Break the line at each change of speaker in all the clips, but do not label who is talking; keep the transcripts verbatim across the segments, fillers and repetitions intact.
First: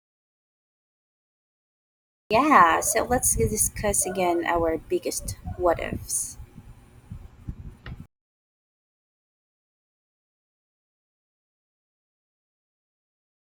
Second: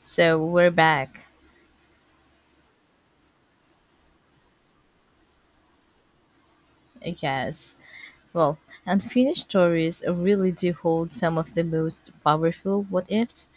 So we're back,
Yeah, so let's discuss again our biggest what ifs.
I guess. Well, unfinished stories really do hold some of the most powerful what ifs.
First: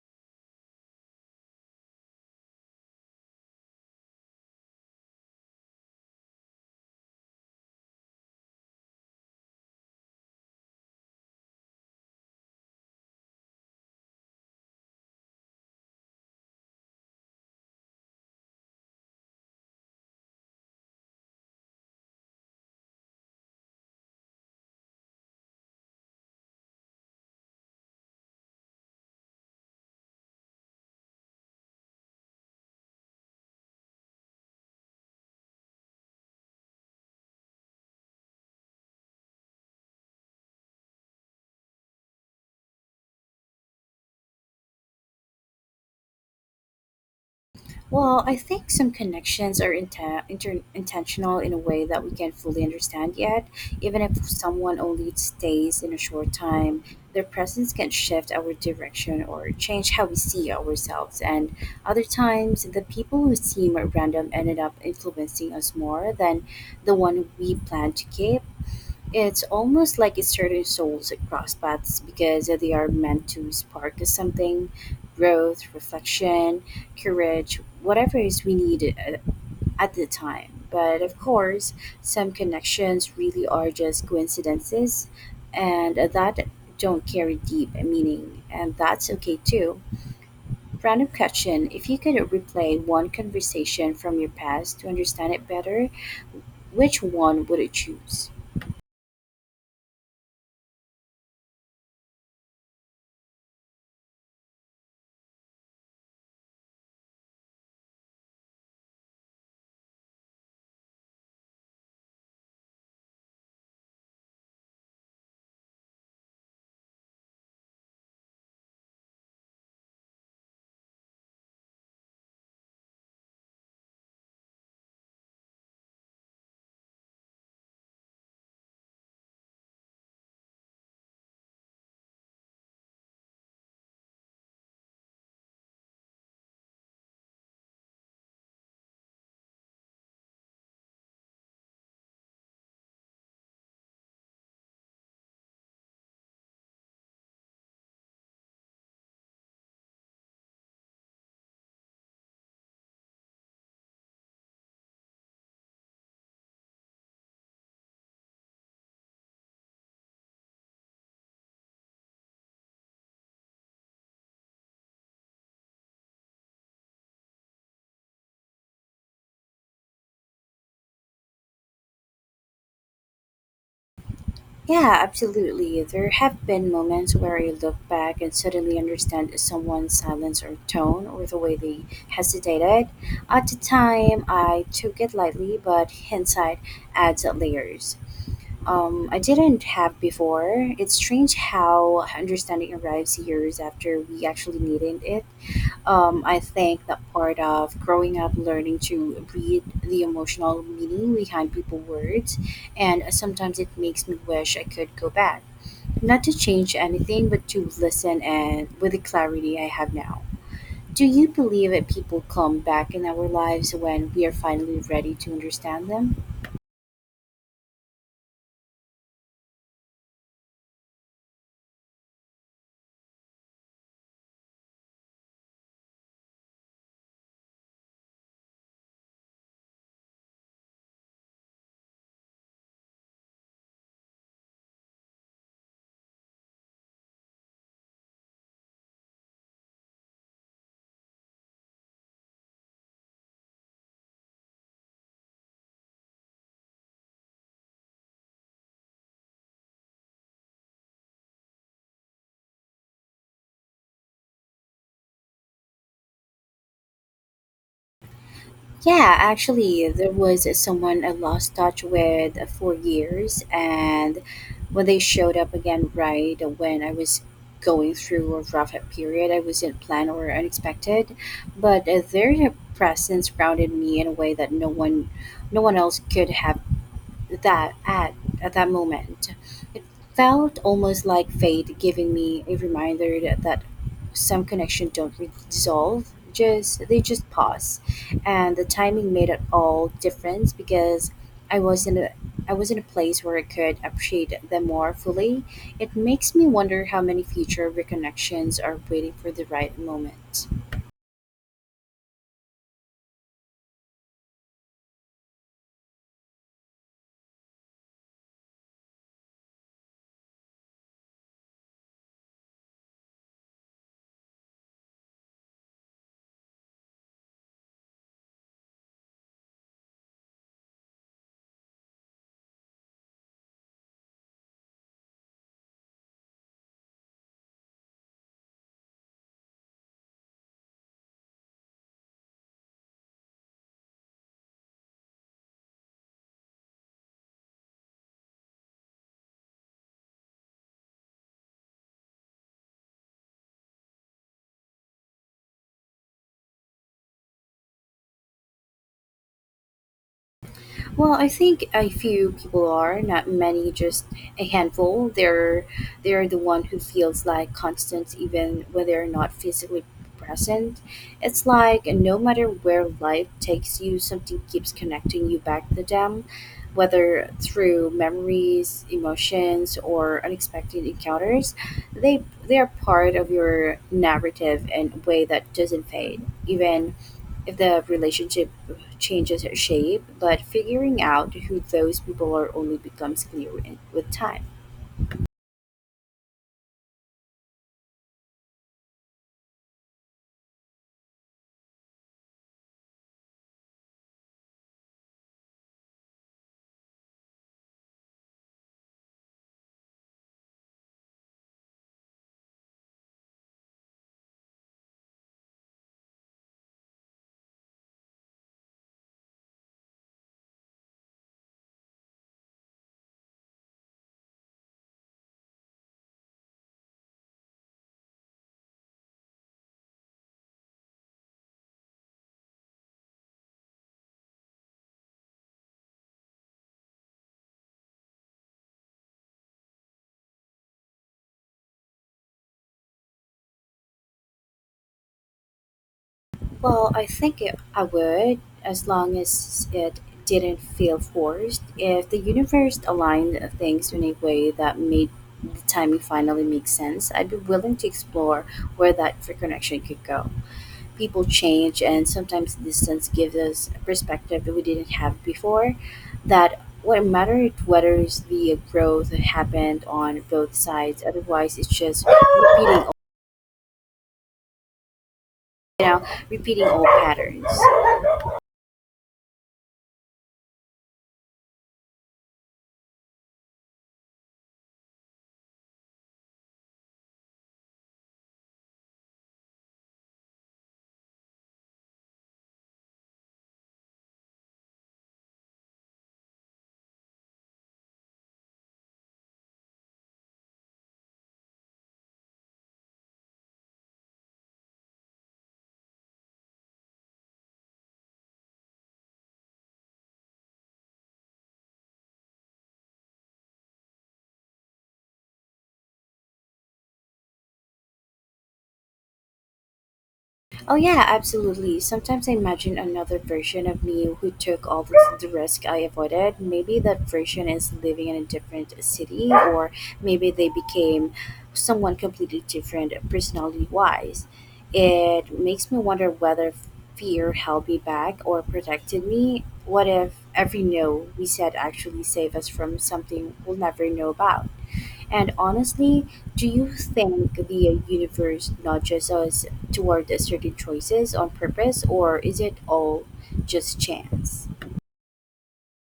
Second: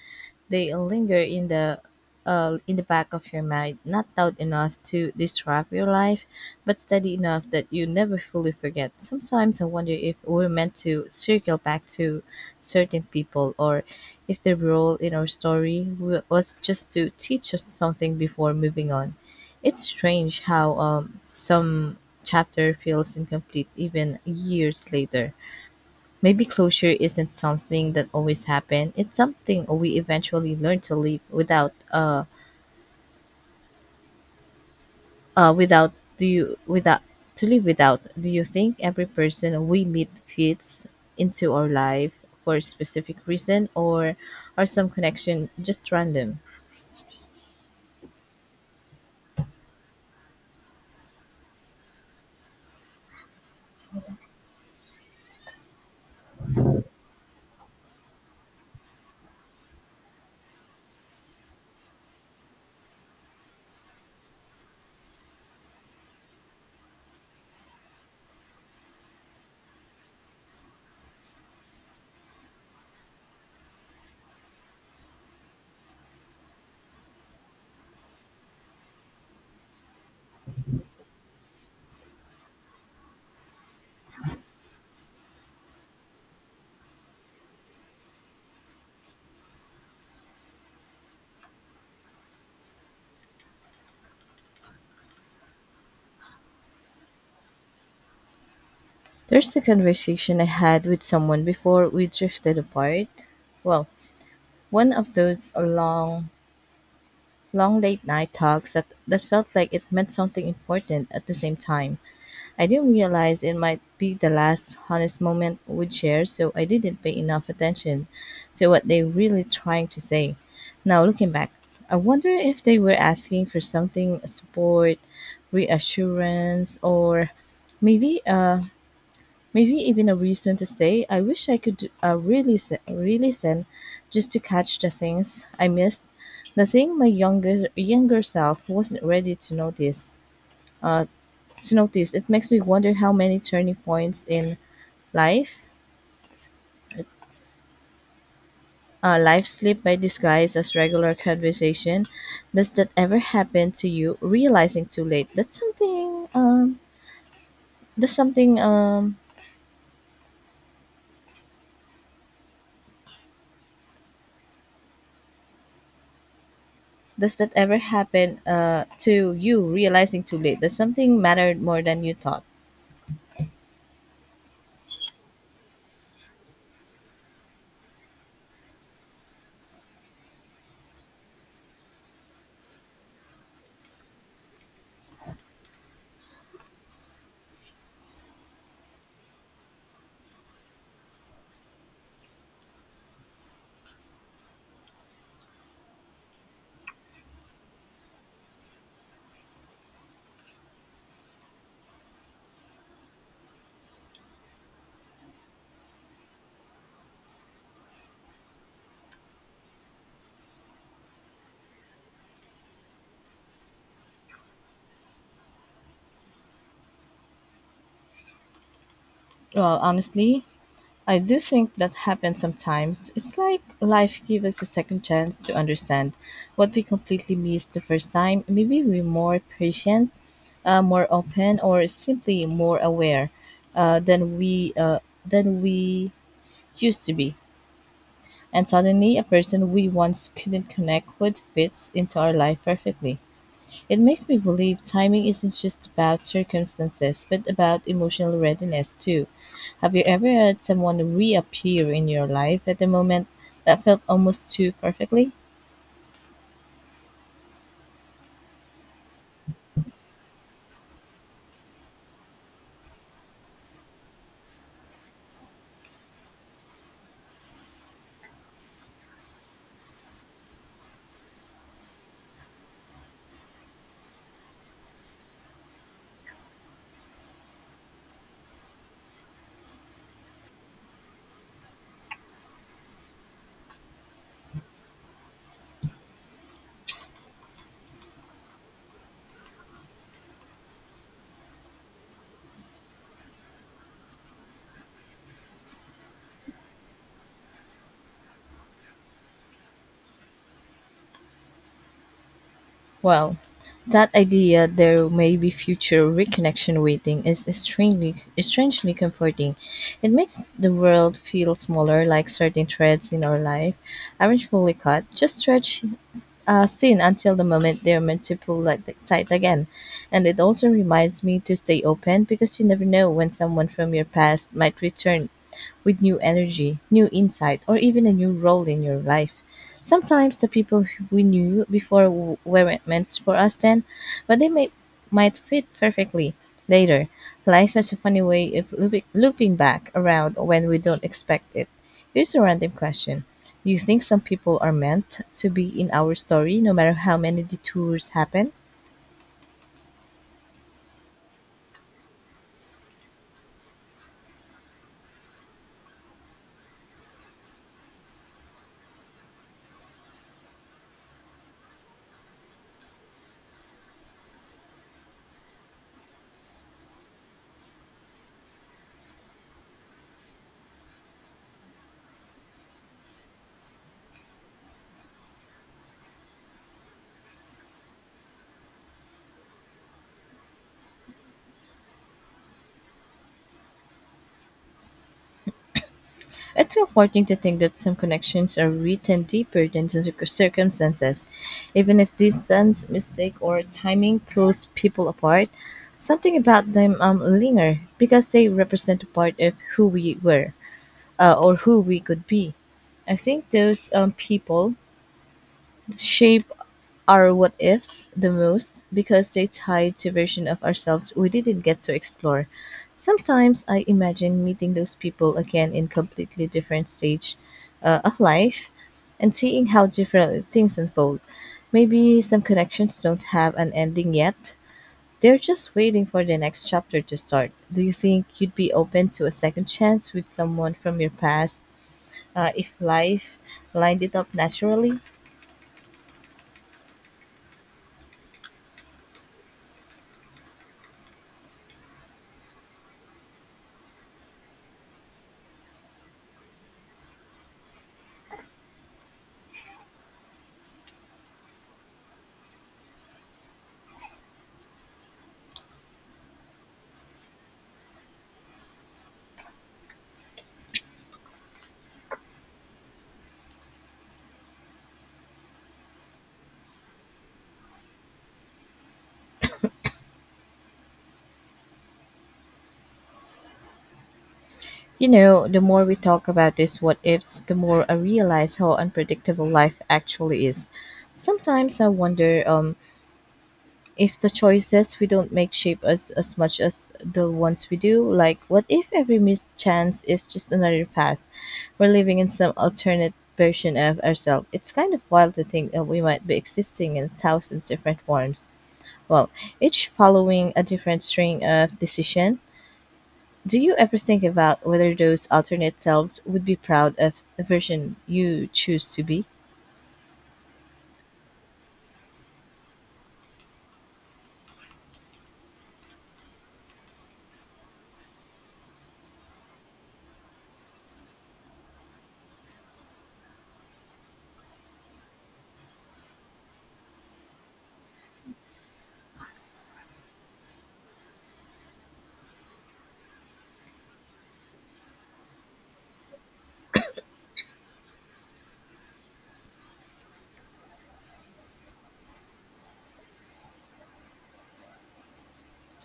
They linger in the uh, in the back of your mind, not loud enough to disrupt your life, but steady enough that you never fully forget. Sometimes I wonder if we're meant to circle back to certain people, or if their role in our story wa- was just to teach us something before moving on. It's strange how um, some chapter feels incomplete even years later. Maybe closure isn't something that always happen. It's something we eventually learn to live without. Uh, uh, without do you without to live without. Do you think every person we meet fits into our life for a specific reason, or are some connection just random?
Well, I think some connections are inten- inter- intentional in a way that we can't fully understand yet. Even if someone only stays in a short time, their presence can shift our direction or change how we see ourselves. And other times, the people who seem random ended up influencing us more than the one we planned to keep. It's almost like it certain souls across paths because they are meant to spark us something growth, reflection, courage, whatever is we need a- at the time. But of course, some connections really are just coincidences and that don't carry deep meaning, and that's okay too. Random question: if you could replay one conversation from your past to understand it better, which one would you choose?
There's a conversation I had with someone before we drifted apart. Well, one of those long, long late night talks that, that felt like it meant something important at the same time. I didn't realize it might be the last honest moment we'd share, so I didn't pay enough attention to what they really trying to say. Now looking back, I wonder if they were asking for something support, reassurance, or maybe uh maybe even a reason to stay. I wish I could uh, really se- really send just to catch the things I missed. The thing my younger younger self wasn't ready to notice to notice. It makes me wonder how many turning points in life, uh, life slip by disguise as regular conversation. Does that ever happen to you? Realizing too late. That's something. Um. That's something. Um. Does that ever happen Uh. to you, realizing too late that something mattered more than you thought?
Yeah, absolutely. There have been moments where I look back and suddenly understand someone's silence or tone or the way they hesitated. At the time, I took it lightly, but hindsight adds layers Um, I didn't have before. It's strange how understanding arrives years after we actually needed it. Um, I think that part of growing up, learning to read the emotional meaning behind people words, and sometimes it makes me wish I could go back, not to change anything, but to listen and with the clarity I have now. Do you believe that people come back in our lives when we are finally ready to understand them?
Well, honestly, I do think that happens sometimes. It's like life gives us a second chance to understand what we completely missed the first time. Maybe we're more patient, uh, more open or simply more aware, uh, than we uh, than we used to be. And suddenly, a person we once couldn't connect with fits into our life perfectly. It makes me believe timing isn't just about circumstances, but about emotional readiness too. Have you ever had someone reappear in your life at a moment that felt almost too perfectly?
Yeah, actually, there was someone I lost touch with for years, and when they showed up again, right when I was going through a rough period, I wasn't planned or unexpected, but uh, their presence grounded me in a way that no one, no one else could have that at at that moment. It felt almost like fate giving me a reminder that, that some connections don't re- dissolve, just they just pause. And the timing made it all difference because I was in a I was in a place where I could appreciate them more fully. It makes me wonder how many future reconnections are waiting for the right moment.
Well, that idea there may be future reconnection waiting is strangely, strangely comforting. It makes the world feel smaller, like certain threads in our life aren't fully cut, just stretched uh, thin until the moment they're meant to pull like the tight again. And it also reminds me to stay open because you never know when someone from your past might return with new energy, new insight, or even a new role in your life. Sometimes the people who we knew before w- weren't meant for us then, but they may, might fit perfectly later. Life has a funny way of looping, looping back around when we don't expect it. Here's a random question. Do you think some people are meant to be in our story no matter how many detours happen?
Well, I think a few people are, not many, just a handful. They're they're the one who feels like constant even when they're not physically present. It's like no matter where life takes you, something keeps connecting you back to them, whether through memories, emotions, or unexpected encounters. They they are part of your narrative in a way that doesn't fade, even if the relationship changes shape, but figuring out who those people are only becomes clear in- with time.
It's comforting to think that some connections are written deeper than just circ- circumstances. Even if distance, mistake, or timing pulls people apart, something about them um, linger because they represent a part of who we were, uh, or who we could be. I think those um, people shape our what ifs the most because they tie to version of ourselves we didn't get to explore. Sometimes I imagine meeting those people again in completely different stage uh, of life and seeing how different things unfold. Maybe some connections don't have an ending yet. They're just waiting for the next chapter to start. Do you think you'd be open to a second chance with someone from your past, uh, if life lined it up naturally?
Well, I think it, I would, as long as it didn't feel forced. If the universe aligned things in a way that made the timing finally make sense, I'd be willing to explore where that reconnection could go. People change, and sometimes distance gives us a perspective that we didn't have before. That what mattered whether it's the growth that happened on both sides. Otherwise, it's just repeating, you know, repeating old patterns.
You know, the more we talk about these what ifs, the more I realize how unpredictable life actually is. Sometimes I wonder, um, if the choices we don't make shape us as much as the ones we do. Like, what if every missed chance is just another path? We're living in some alternate version of ourselves. It's kind of wild to think that we might be existing in a thousand different forms. Well, each following a different string of decision, do you ever think about whether those alternate selves would be proud of the version you choose to be?
Oh yeah, absolutely. Sometimes I imagine another version of me who took all the, the risk I avoided. Maybe that version is living in a different city, or maybe they became someone completely different personality wise. It makes me wonder whether fear held me back or protected me? What if every no we said actually saved us from something we'll never know about? And honestly, do you think the universe nudges us toward certain choices on purpose, or is it all just chance?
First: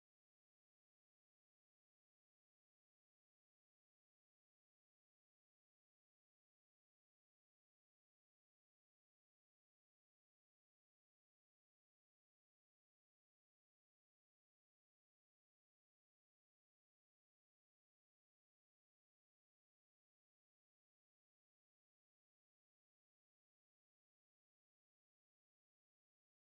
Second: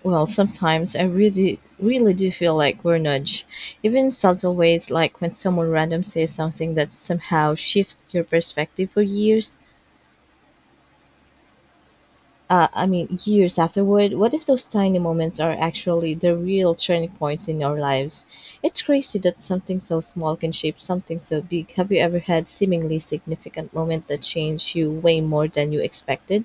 Well, sometimes I really, really do feel like we're nudged, even in subtle ways, like when someone random says something that somehow shifts your perspective for years. Uh, I mean, years afterward. What if those tiny moments are actually the real turning points in our lives? It's crazy that something so small can shape something so big. Have you ever had seemingly significant moment that changed you way more than you expected?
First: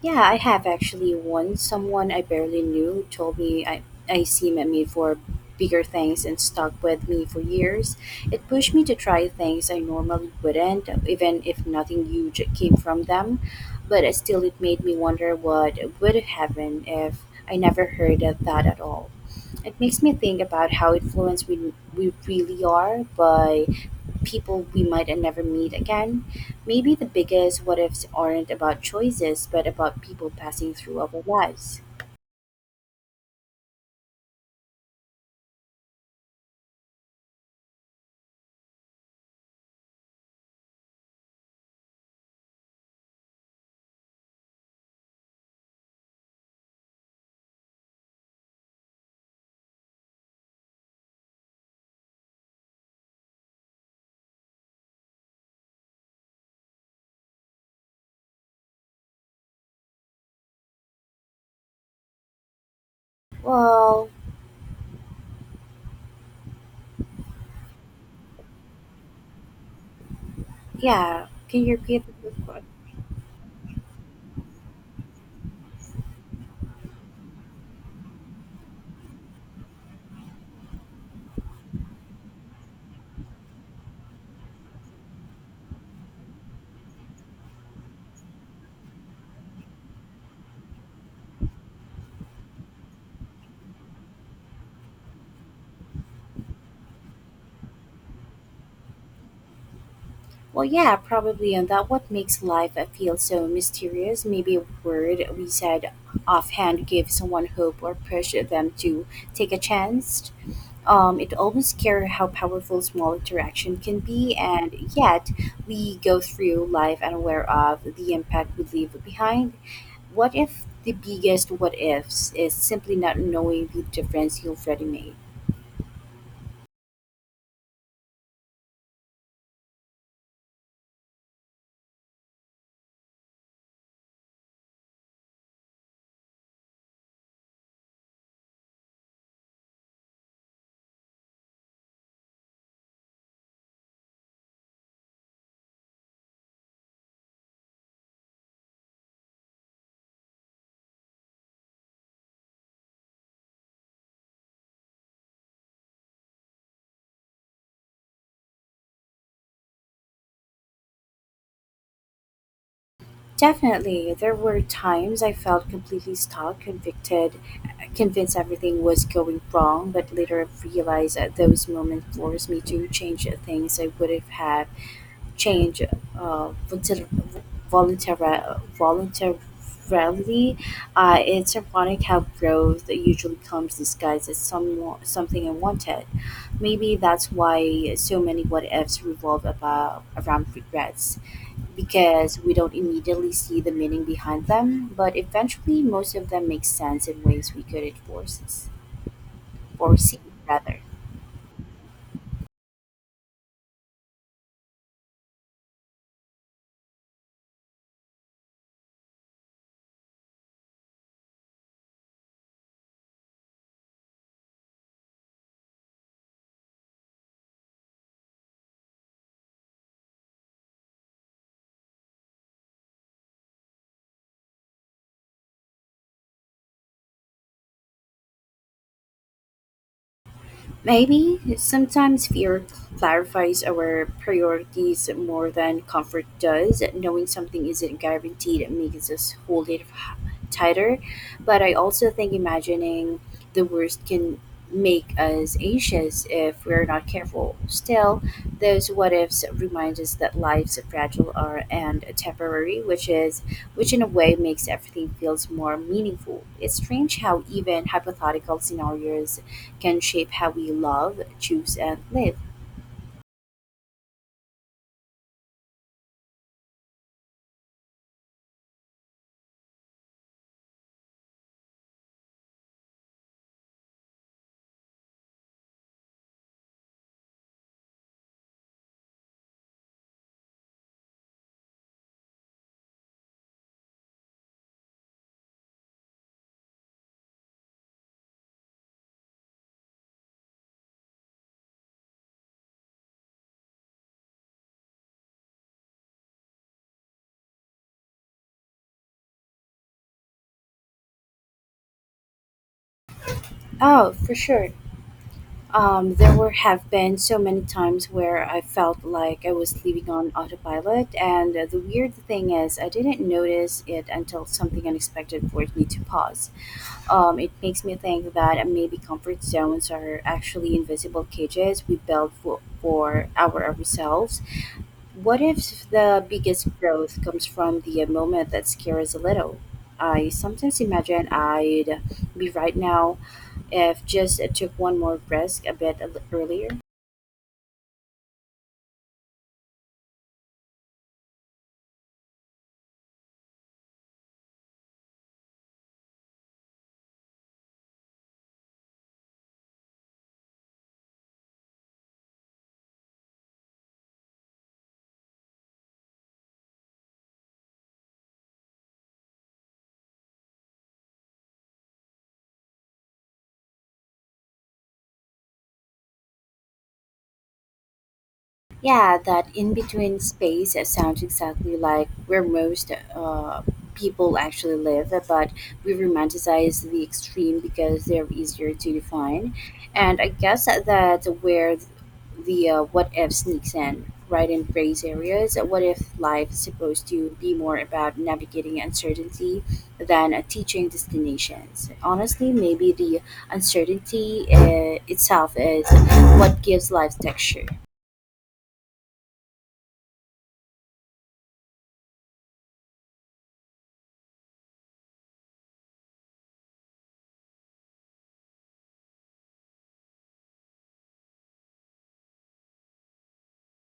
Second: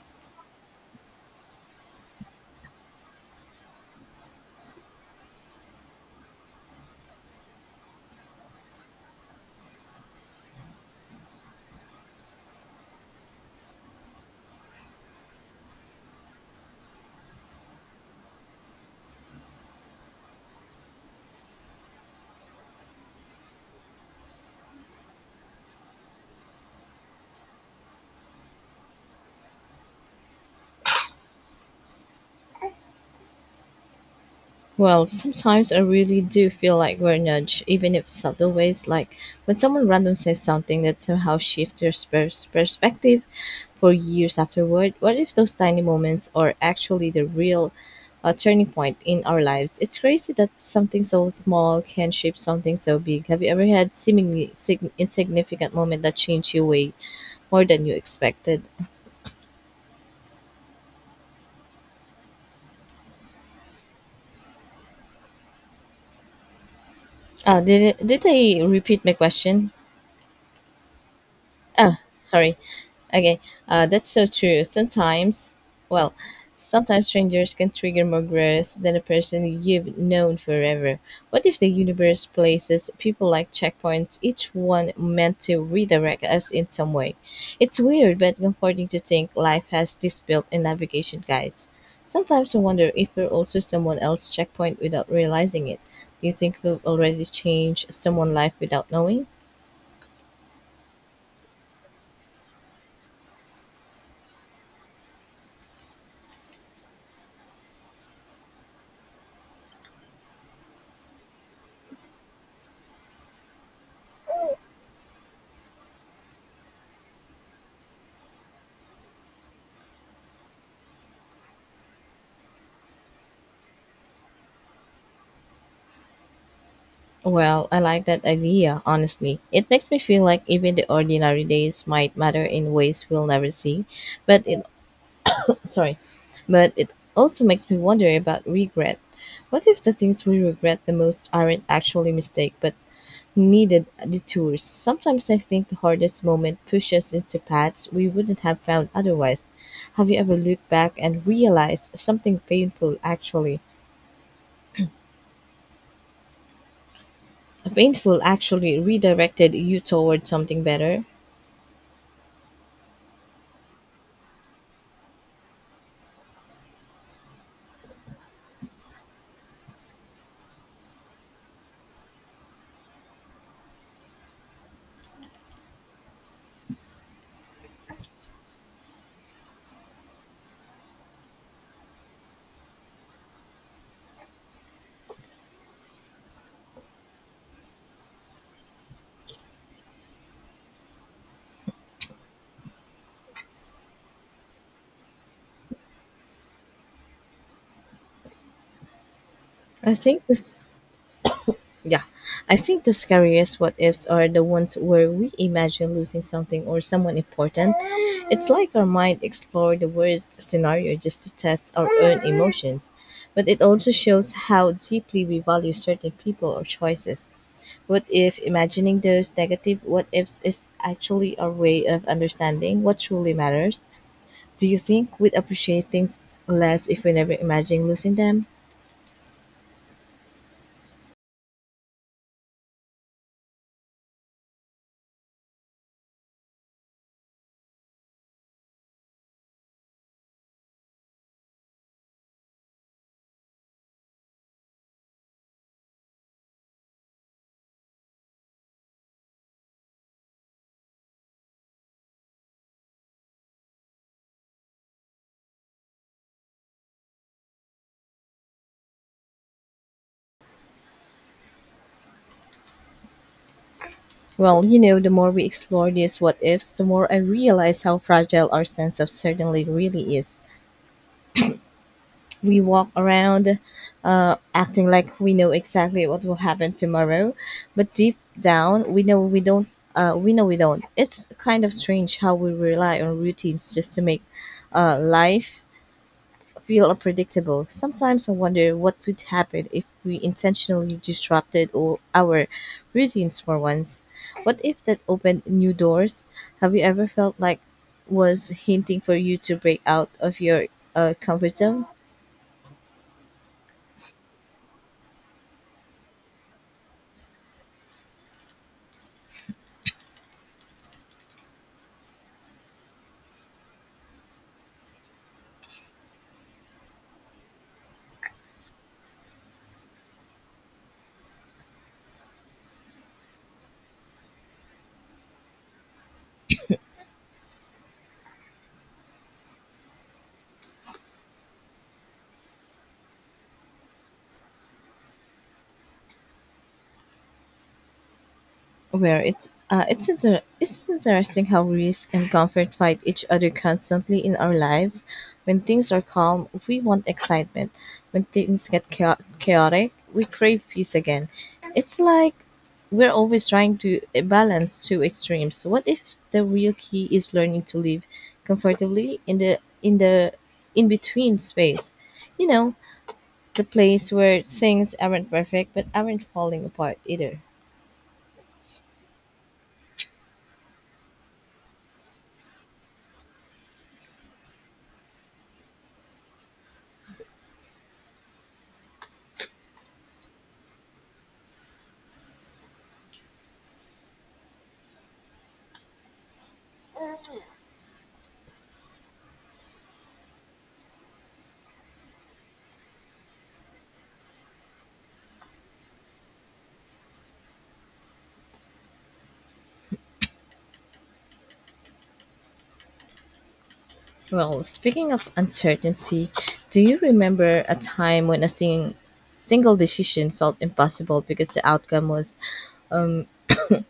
Yeah, I have actually once someone I barely knew told me I, I seem made for bigger things and stuck with me for years. It pushed me to try things I normally wouldn't, even if nothing huge came from them. But it still, it made me wonder what would have happened if I never heard of that at all. It makes me think about how influenced we, we really are by people we might never meet again. Maybe the biggest what ifs aren't about choices, but about people passing through our lives.
Well, sometimes I really do feel like we're nudged, even if subtle ways, like when someone random says something that somehow shifts your pers- perspective for years afterward. What if those tiny moments are actually the real, uh, turning point in our lives? It's crazy that something so small can shape something so big. Have you ever had seemingly sig- insignificant moment that changed your way more than you expected?
Well,
Uh, did it, did I repeat my question?
yeah. Can you
Ah,
repeat the first
sorry.
one?
Okay, uh, that's so true. Sometimes, well, Sometimes strangers can trigger more growth than a person you've known forever. What if the universe places people like checkpoints, each one meant to redirect us in some way? It's weird but comforting to think life has this built in navigation guides. Sometimes I wonder if we're also someone else's checkpoint without realizing it. Do you think we've already changed someone's life without knowing?
Well, yeah, probably. And that what makes life feel so mysterious. Maybe a word we said offhand gives someone hope or push them to take a chance. Um, it almost scares how powerful small interaction can be, and yet we go through life unaware of the impact we leave behind. What if the biggest what ifs is simply not knowing the difference you already made?
Well, I like that idea, honestly. It makes me feel like even the ordinary days might matter in ways we'll never see. But it sorry, but it also makes me wonder about regret. What if the things we regret the most aren't actually mistake but needed detours? Sometimes I think the hardest moment pushes into paths we wouldn't have found otherwise. Have you ever looked back and realized something painful actually painful actually redirected you toward something better?
Definitely, there were times I felt completely stuck, convicted, convinced everything was going wrong, but later I realized that those moments forced me to change things I would have had change uh, voluntar- voluntari- voluntarily. Uh, it's ironic how growth usually comes disguised as some, something unwanted. Maybe that's why so many what ifs revolve about, around regrets, because we don't immediately see the meaning behind them, but eventually most of them make sense in ways we couldn't force,
I
foresee.
think this
Rather.
Yeah, I think the scariest what ifs are the ones where we imagine losing something or someone important. It's like our mind explore the worst scenario just to test our own emotions. But it also shows how deeply we value certain people or choices. What if imagining those negative what ifs is actually our way of understanding what truly matters? Do you think we'd appreciate things less if we never imagine losing them?
Maybe sometimes fear clarifies our priorities more than comfort does. Knowing something isn't guaranteed makes us hold it h- tighter. But I also think imagining the worst can make us anxious if if we're not careful. Still, those what ifs remind us that life's fragile are and temporary, which is which in a way makes everything feels more meaningful. It's strange how even hypothetical scenarios can shape how we love, choose, and live.
Well, you know, the more we explore these what ifs, the more I realize how fragile our sense of certainty really is. We walk around, uh, acting like we know exactly what will happen tomorrow, but deep down, we know we don't. Uh, we know we don't. It's kind of strange how we rely on routines just to make, uh, life feel unpredictable. Sometimes I wonder what would happen if we intentionally disrupted o- our routines for once. What if that opened new doors? Have you ever felt like was hinting for you to break out of your, uh, comfort zone?
Oh, for sure. Um, there were have been so many times where I felt like I was living on autopilot, and the weird thing is, I didn't notice it until something unexpected forced me to pause. Um, it makes me think that maybe comfort zones are actually invisible cages we build for, for our ourselves. What if the biggest growth comes from the moment that scares a little? I sometimes imagine I'd be right now if just I took one more risk a bit earlier.
Where it's uh, it's inter- it's interesting how risk and comfort fight each other constantly in our lives. When things are calm, we want excitement. When things get chao- chaotic, we crave peace again. It's like we're always trying to eh, balance two extremes. What if the real key is learning to live comfortably in the in the in between space? You know, the place where things aren't perfect but aren't falling apart either.
Yeah, that in between space it sounds exactly like where most uh, people actually live, but we romanticize the extreme because they're easier to define. And I guess that's where the uh, what if sneaks in, right in gray areas. What if life is supposed to be more about navigating uncertainty than uh, teaching destinations? Honestly, maybe the uncertainty uh, itself is what gives life texture.
Well, speaking of uncertainty, do you remember a time when a sing- single decision felt impossible because the outcome was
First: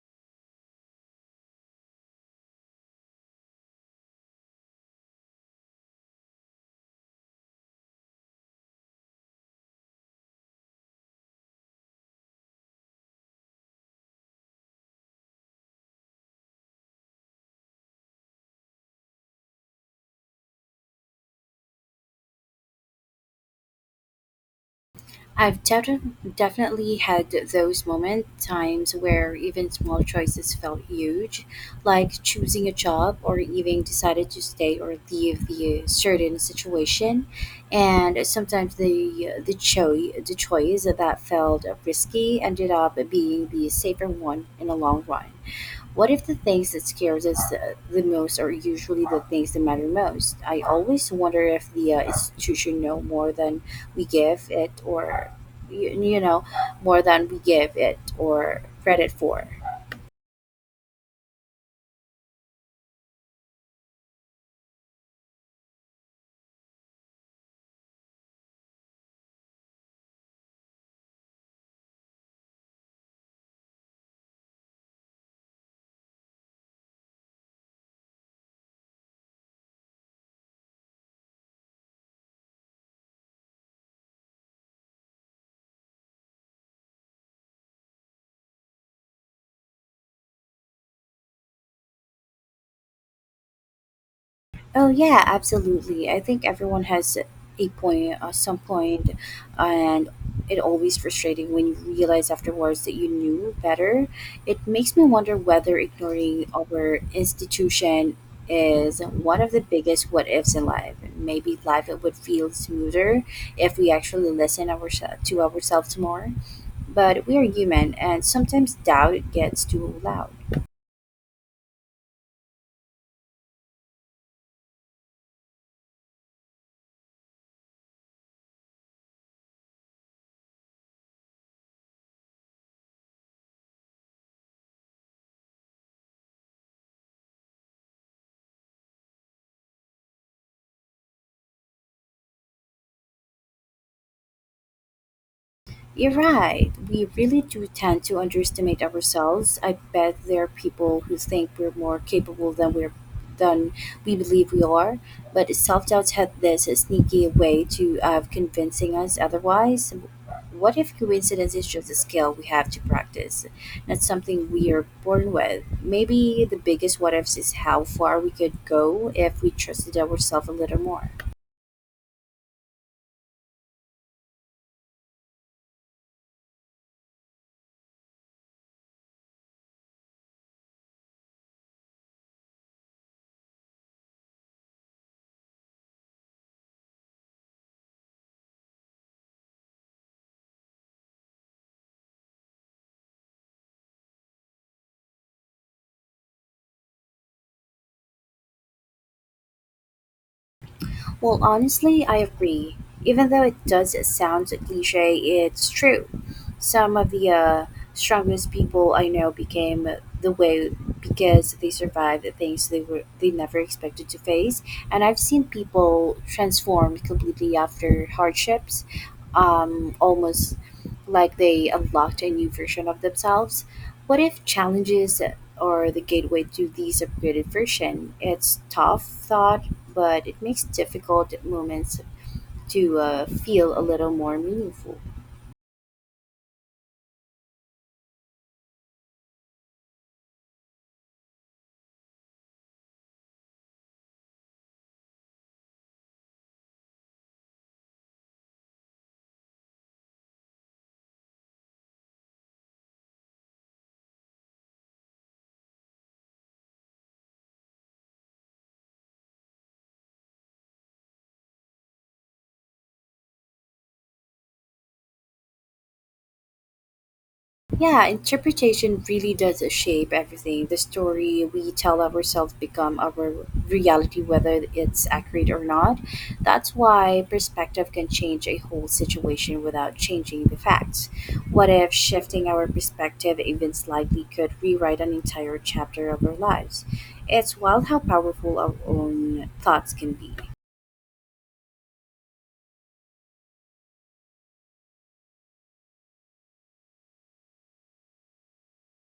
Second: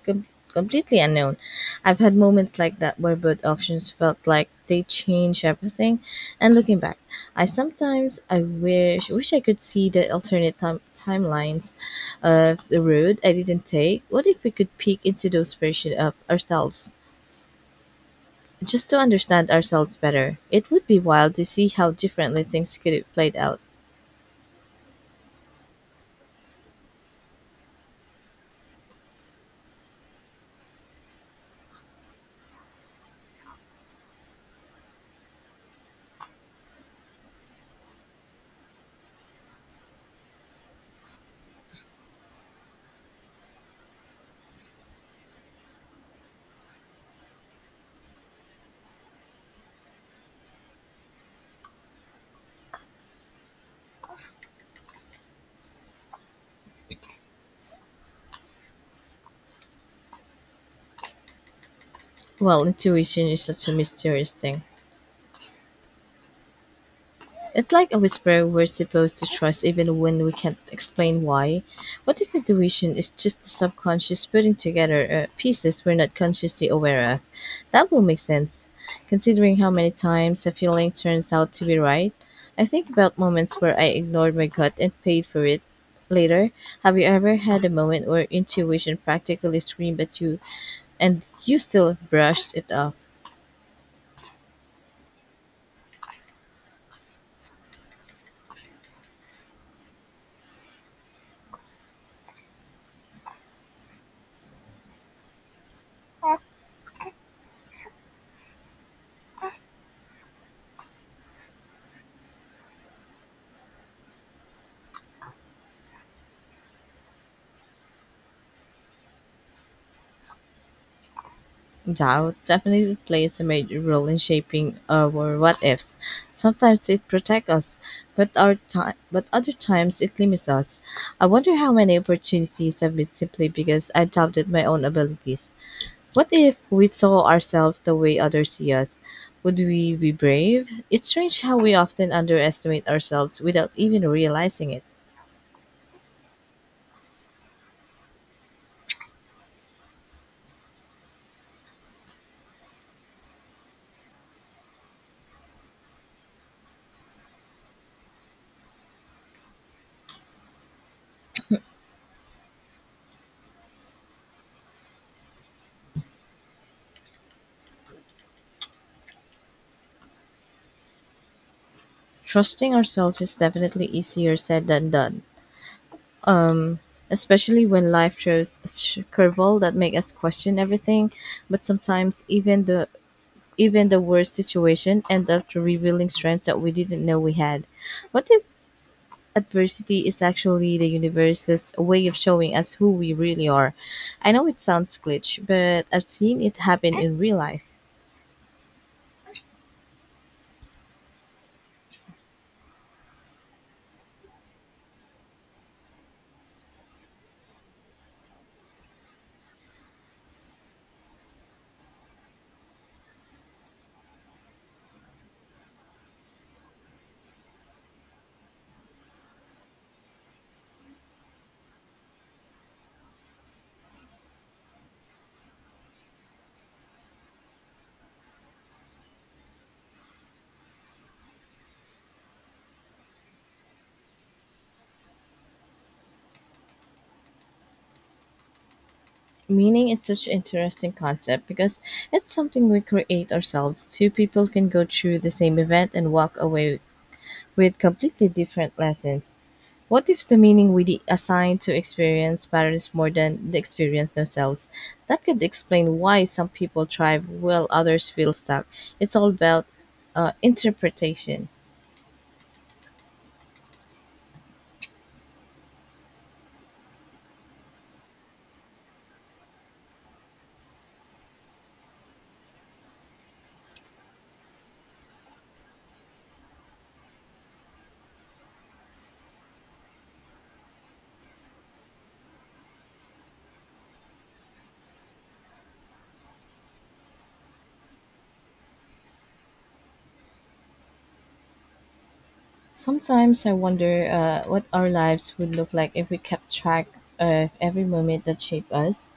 com- completely unknown? I've had moments like that where both options felt like they change everything. And looking back, I sometimes I wish wish I could see the alternate time- timelines of the road I didn't take. What if we could peek into those versions of ourselves? Just to understand ourselves better, it would be wild to see how differently things could have played out.
I've defi- definitely had those moment times where even small choices felt huge, like choosing a job or even decided to stay or leave the certain situation, and sometimes the the choice the choice that felt risky ended up being the safer one in the long run. What if the things that scares us uh, the most are usually the things that matter most? I always wonder if the uh, institution know more than we give it, or you, you know, more than we give it or credit for.
Well, intuition is such a mysterious thing. It's like a whisper we're supposed to trust even when we can't explain why. What if intuition is just the subconscious putting together, uh, pieces we're not consciously aware of? That will make sense, considering how many times a feeling turns out to be right. I think about moments where I ignored my gut and paid for it later. Have you ever had a moment where intuition practically screamed at you and you still brushed it off?
Oh yeah, absolutely. I think everyone has a point at some point, and it always frustrating when you realize afterwards that you knew better. It makes me wonder whether ignoring our institution is one of the biggest what ifs in life. Maybe life would feel smoother if we actually listen ourselves to ourselves more. But we are human, and sometimes doubt gets too loud.
Doubt definitely plays a major role in shaping our what ifs. Sometimes it protects us, but our time, but other times it limits us. I wonder how many opportunities have missed simply because I doubted my own abilities. What if we saw ourselves the way others see us? Would we be brave? It's strange how we often underestimate ourselves without even realizing it.
You're right. We really do tend to underestimate ourselves. I bet there are people who think we're more capable than we're than we believe we are. But self-doubt had this sneaky way to of convincing us otherwise. What if coincidence is just a skill we have to practice, not something we are born with? Maybe the biggest what ifs is how far we could go if we trusted ourselves a little more.
Trusting ourselves is definitely easier said than done, especially when life throws a sh- curveball that make us question everything. But sometimes even the even the worst situation end up revealing strengths that we didn't know we had. What if adversity is actually the universe's way of showing us who we really are? I know it sounds glitch, but I've seen it happen in real life.
Well, honestly, I agree. Even though it does sound cliche, it's true. Some of the uh, strongest people I know became the way because they survived the things they were they never expected to face, and I've seen people transform completely after hardships um, almost like they unlocked a new version of themselves. What if challenges are the gateway to these upgraded version? It's tough thought, but it makes difficult moments to uh, feel a little more meaningful.
Meaning is such an interesting concept because it's something we create ourselves. Two people can go through the same event and walk away with completely different lessons. What if the meaning we assign to experience matters more than the experience themselves? That could explain why some people thrive while others feel stuck. It's all about uh, interpretation.
Yeah, interpretation really does shape everything. The story we tell ourselves become our reality whether it's accurate or not. That's why perspective can change a whole situation without changing the facts. What if shifting our perspective even slightly could rewrite an entire chapter of our lives? It's wild how powerful our own thoughts can be.
Sometimes I wonder uh, what our lives would look like if we kept track of every moment that shaped us,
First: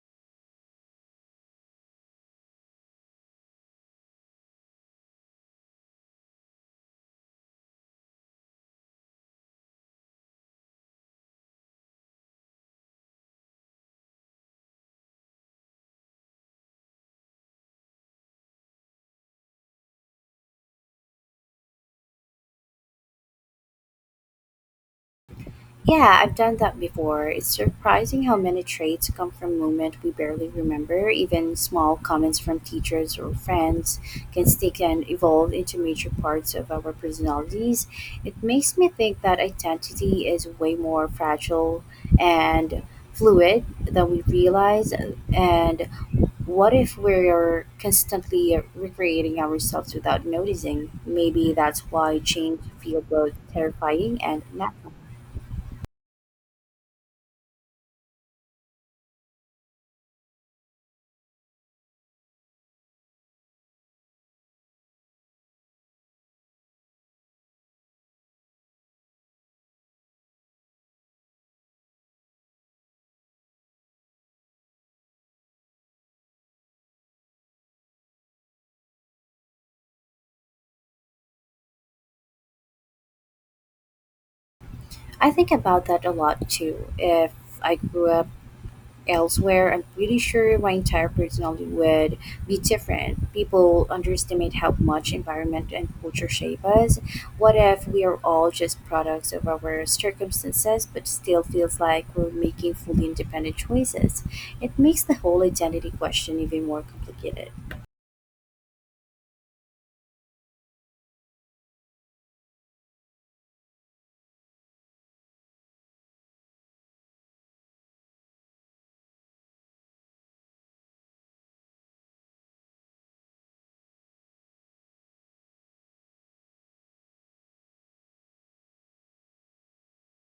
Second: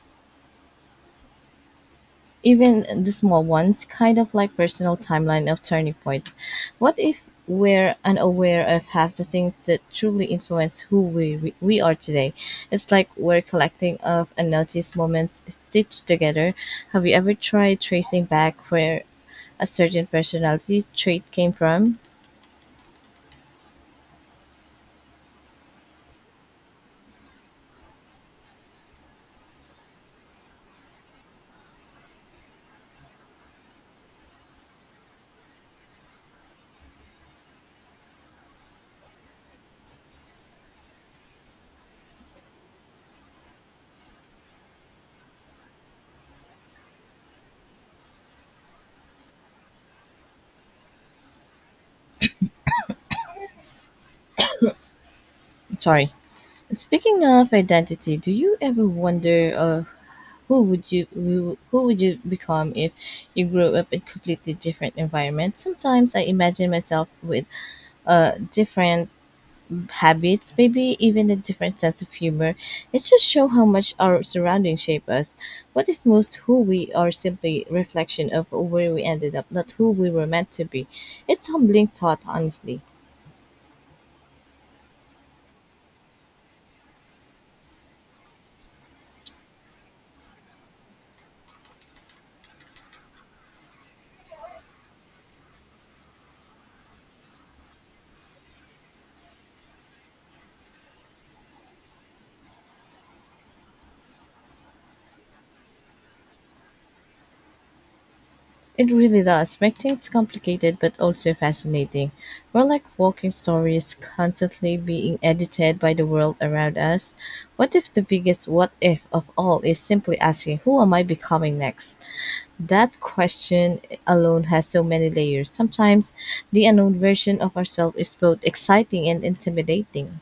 even the small ones, kind of like personal timeline of turning points. What if we're unaware of half the things that truly influence who we re- we are today? It's like we're collecting of unnoticed moments stitched together. Have you ever tried tracing back where a certain personality trait came from?
Yeah, I've done that before. It's surprising how many traits come from moments we barely remember. Even small comments from teachers or friends can stick and evolve into major parts of our personalities. It makes me think that identity is way more fragile and fluid than we realize. And what if we're constantly recreating ourselves without noticing? Maybe that's why change feels both terrifying and natural.
Sorry. Speaking of identity, do you ever wonder, uh, who would you who who would you become if you grew up in completely different environment? Sometimes I imagine myself with uh different habits, maybe even a different sense of humor. It just show how much our surroundings shape us. What if most who we are simply reflection of where we ended up, not who we were meant to be? It's humbling thought, honestly.
I think about that a lot too. If I grew up elsewhere, I'm pretty sure my entire personality would be different. People underestimate how much environment and culture shape us. What if we are all just products of our circumstances, but still feels like we're making fully independent choices? It makes the whole identity question even more complicated.
It really does make things complicated but also fascinating. We're like walking stories constantly being edited by the world around us. What if the biggest what if of all is simply asking, who am I becoming next? That question alone has so many layers. Sometimes the unknown version of ourselves is both exciting and intimidating.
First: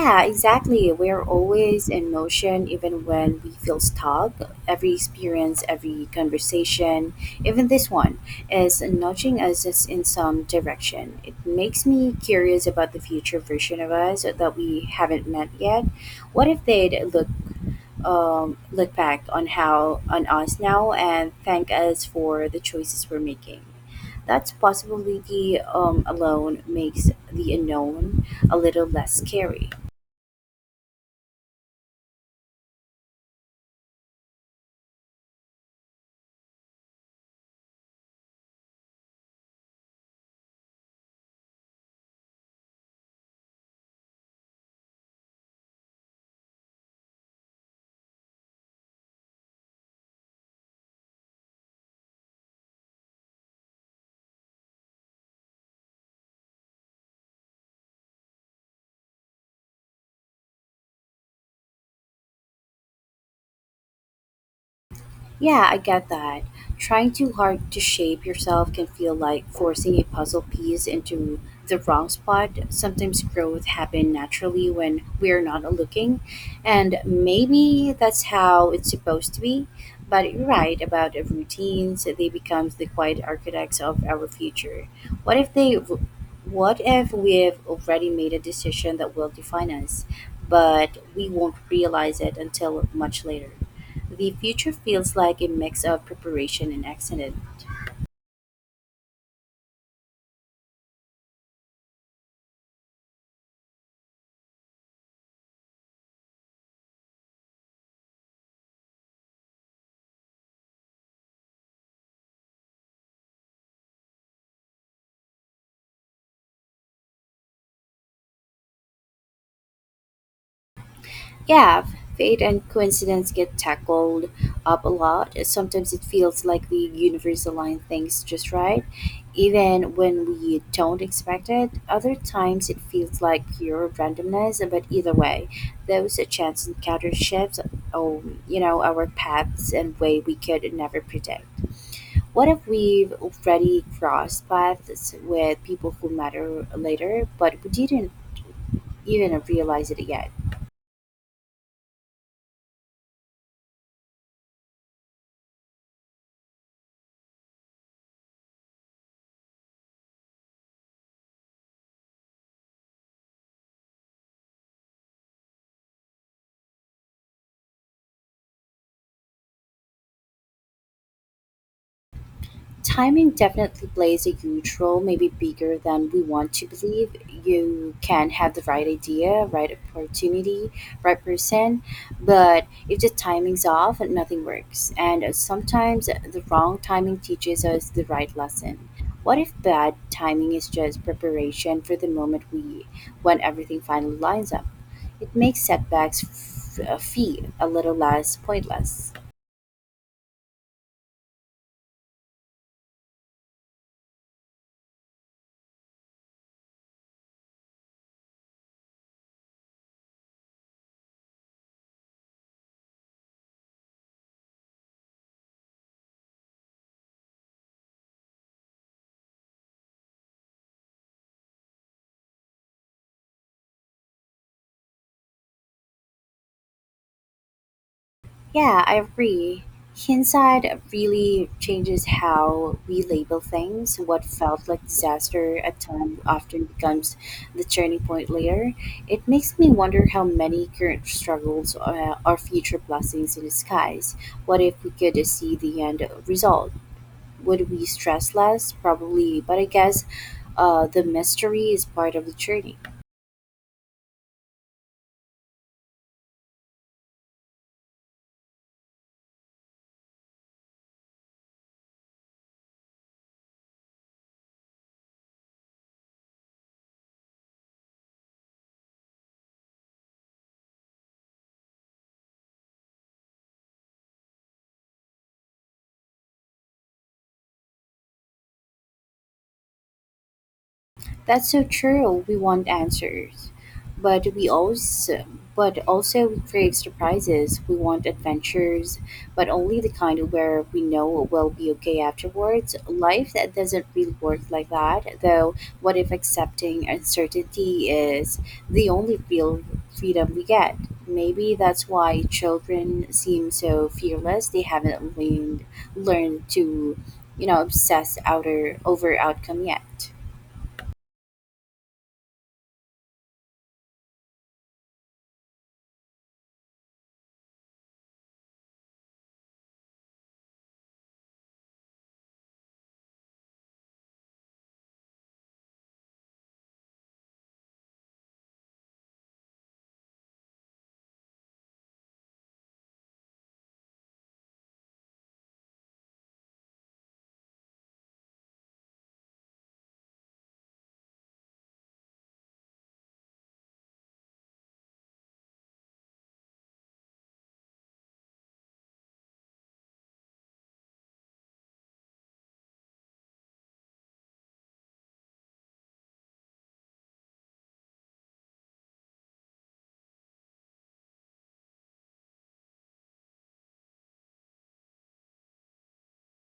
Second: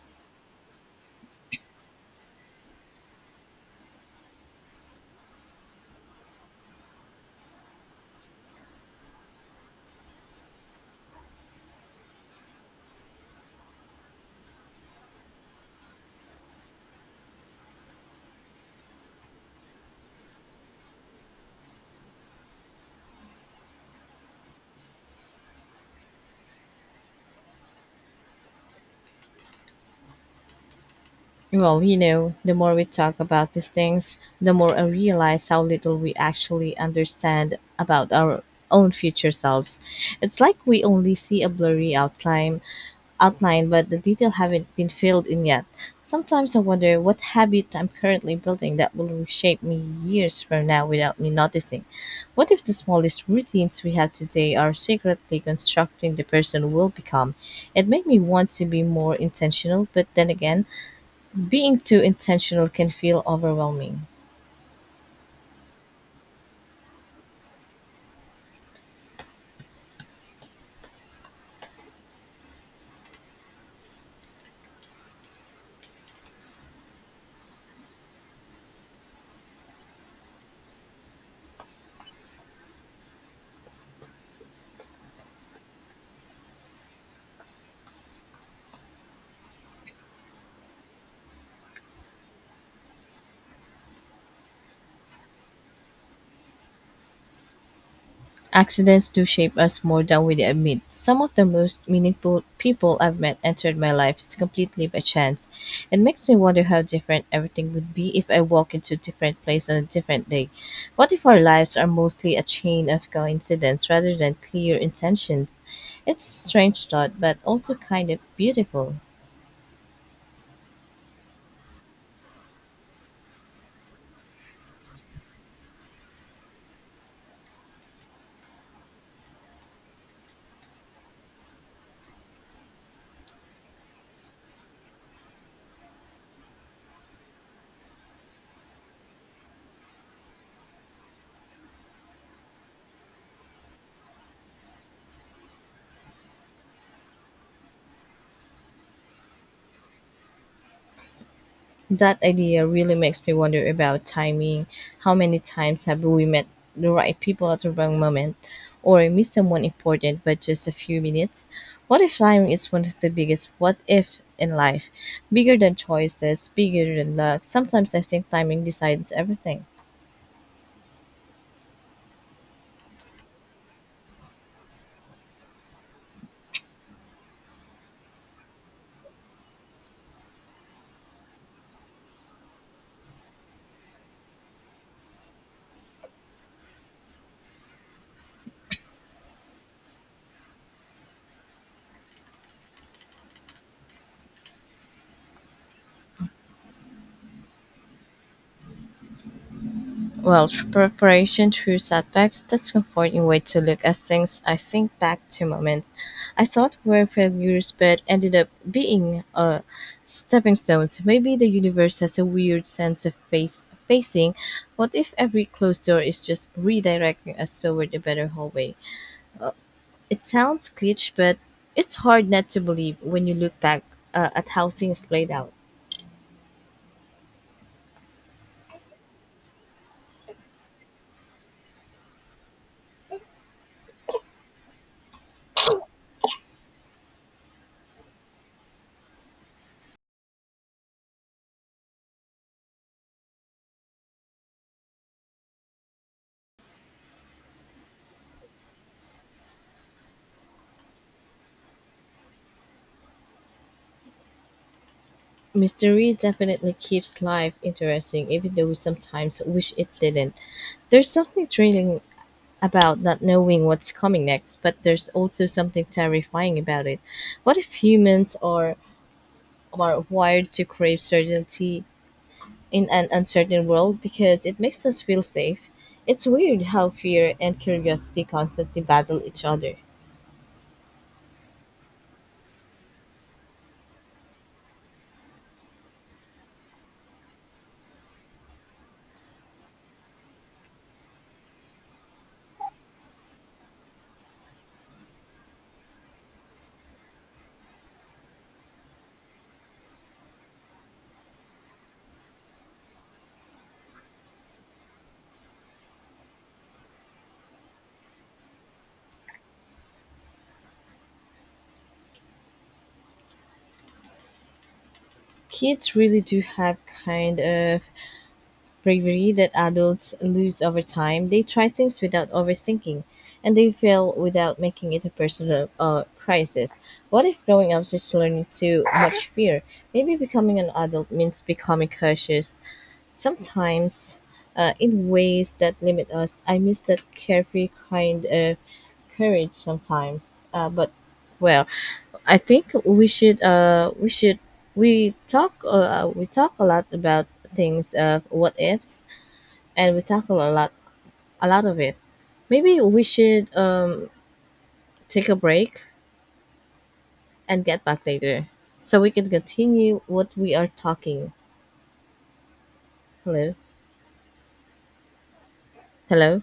Yeah, exactly. We're always in motion, even when we feel stuck. Every experience, every conversation, even this one, is nudging us us in some direction. It makes me curious about the future version of us that we haven't met yet. What if they'd look um, look back on how on us now and thank us for the choices we're making? That possibility um, alone makes the unknown a little less scary.
Well, you know, the more we talk about these things, the more I realize how little we actually understand about our own future selves. It's like we only see a blurry outline, outline, but the detail haven't been filled in yet. Sometimes I wonder what habit I'm currently building that will reshape me years from now without me noticing. What if the smallest routines we have today are secretly constructing the person we'll become? It made me want to be more intentional, but then again, being too intentional can feel overwhelming.
Yeah, I get that. Trying too hard to shape yourself can feel like forcing a puzzle piece into the wrong spot. Sometimes growth happens naturally when we're not looking, and maybe that's how it's supposed to be. But you're right about routines, they become the quiet architects of our future. What if they r- what if we've already made a decision that will define us, but we won't realize it until much later? The future feels like a mix of preparation and accident.
Accidents do shape us more than we admit. Some of the most meaningful people I've met entered my life is completely by chance. It makes me wonder how different everything would be if I walk into a different place on a different day. What if our lives are mostly a chain of coincidence rather than clear intentions? It's a strange thought, but also kind of beautiful.
Yeah, fate and coincidence get tackled up a lot. Sometimes it feels like the universe aligns things just right, even when we don't expect it. Other times it feels like pure randomness, but either way, those chance encounters shifts, um, you know, our paths and way we could never predict. What if we've already crossed paths with people who matter later, but we didn't even realize it yet?
That idea really makes me wonder about timing. How many times have we met the right people at the wrong moment or missed someone important by just a few minutes? What if timing is one of the biggest what if in life? Bigger than choices, bigger than luck. Sometimes I think timing decides everything.
Timing definitely plays a huge role, maybe bigger than we want to believe. You can have the right idea, right opportunity, right person, but if the timing's off, nothing works. And sometimes the wrong timing teaches us the right lesson. What if bad timing is just preparation for the moment we when everything finally lines up? It makes setbacks f- uh, feel a little less pointless.
Well, through preparation through setbacks, that's a comforting way to look at things. I think back to moments I thought were failures but ended up being, uh, stepping stones. Maybe the universe has a weird sense of face facing. What if every closed door is just redirecting us toward a better hallway? It sounds cliché, but it's hard not to believe when you look back, uh, at how things played out.
Yeah, I agree. Hindsight really changes how we label things. What felt like disaster at time often becomes the turning point later. It makes me wonder how many current struggles uh, are future blessings in disguise. What if we could see the end result? Would we stress less? Probably, but I guess uh, the mystery is part of the journey.
Mystery definitely keeps life interesting, even though we sometimes wish it didn't. There's something thrilling about not knowing what's coming next, but there's also something terrifying about it. What if humans are, are wired to crave certainty in an uncertain world because it makes us feel safe? It's weird how fear and curiosity constantly battle each other.
That's so true. We want answers, but we also but also we crave surprises. We want adventures, but only the kind where we know we'll be okay afterwards. Life that doesn't really work like that, though. What if accepting uncertainty is the only real freedom we get? Maybe that's why children seem so fearless. They haven't learned learned to, you know, obsess outer over outcome yet.
Kids really do have kind of bravery that adults lose over time. They try things without overthinking, and they fail without making it a personal, uh, crisis. What if growing up is just learning too much fear? Maybe becoming an adult means becoming cautious, sometimes, uh, in ways that limit us. I miss that carefree kind of courage sometimes. Uh, but well, I think we should uh we should we talk, uh, we talk a lot about things of what ifs and we tackle a lot a lot of it. Maybe we should, um, take a break and get back later so we can continue what we are talking. Hello. Hello.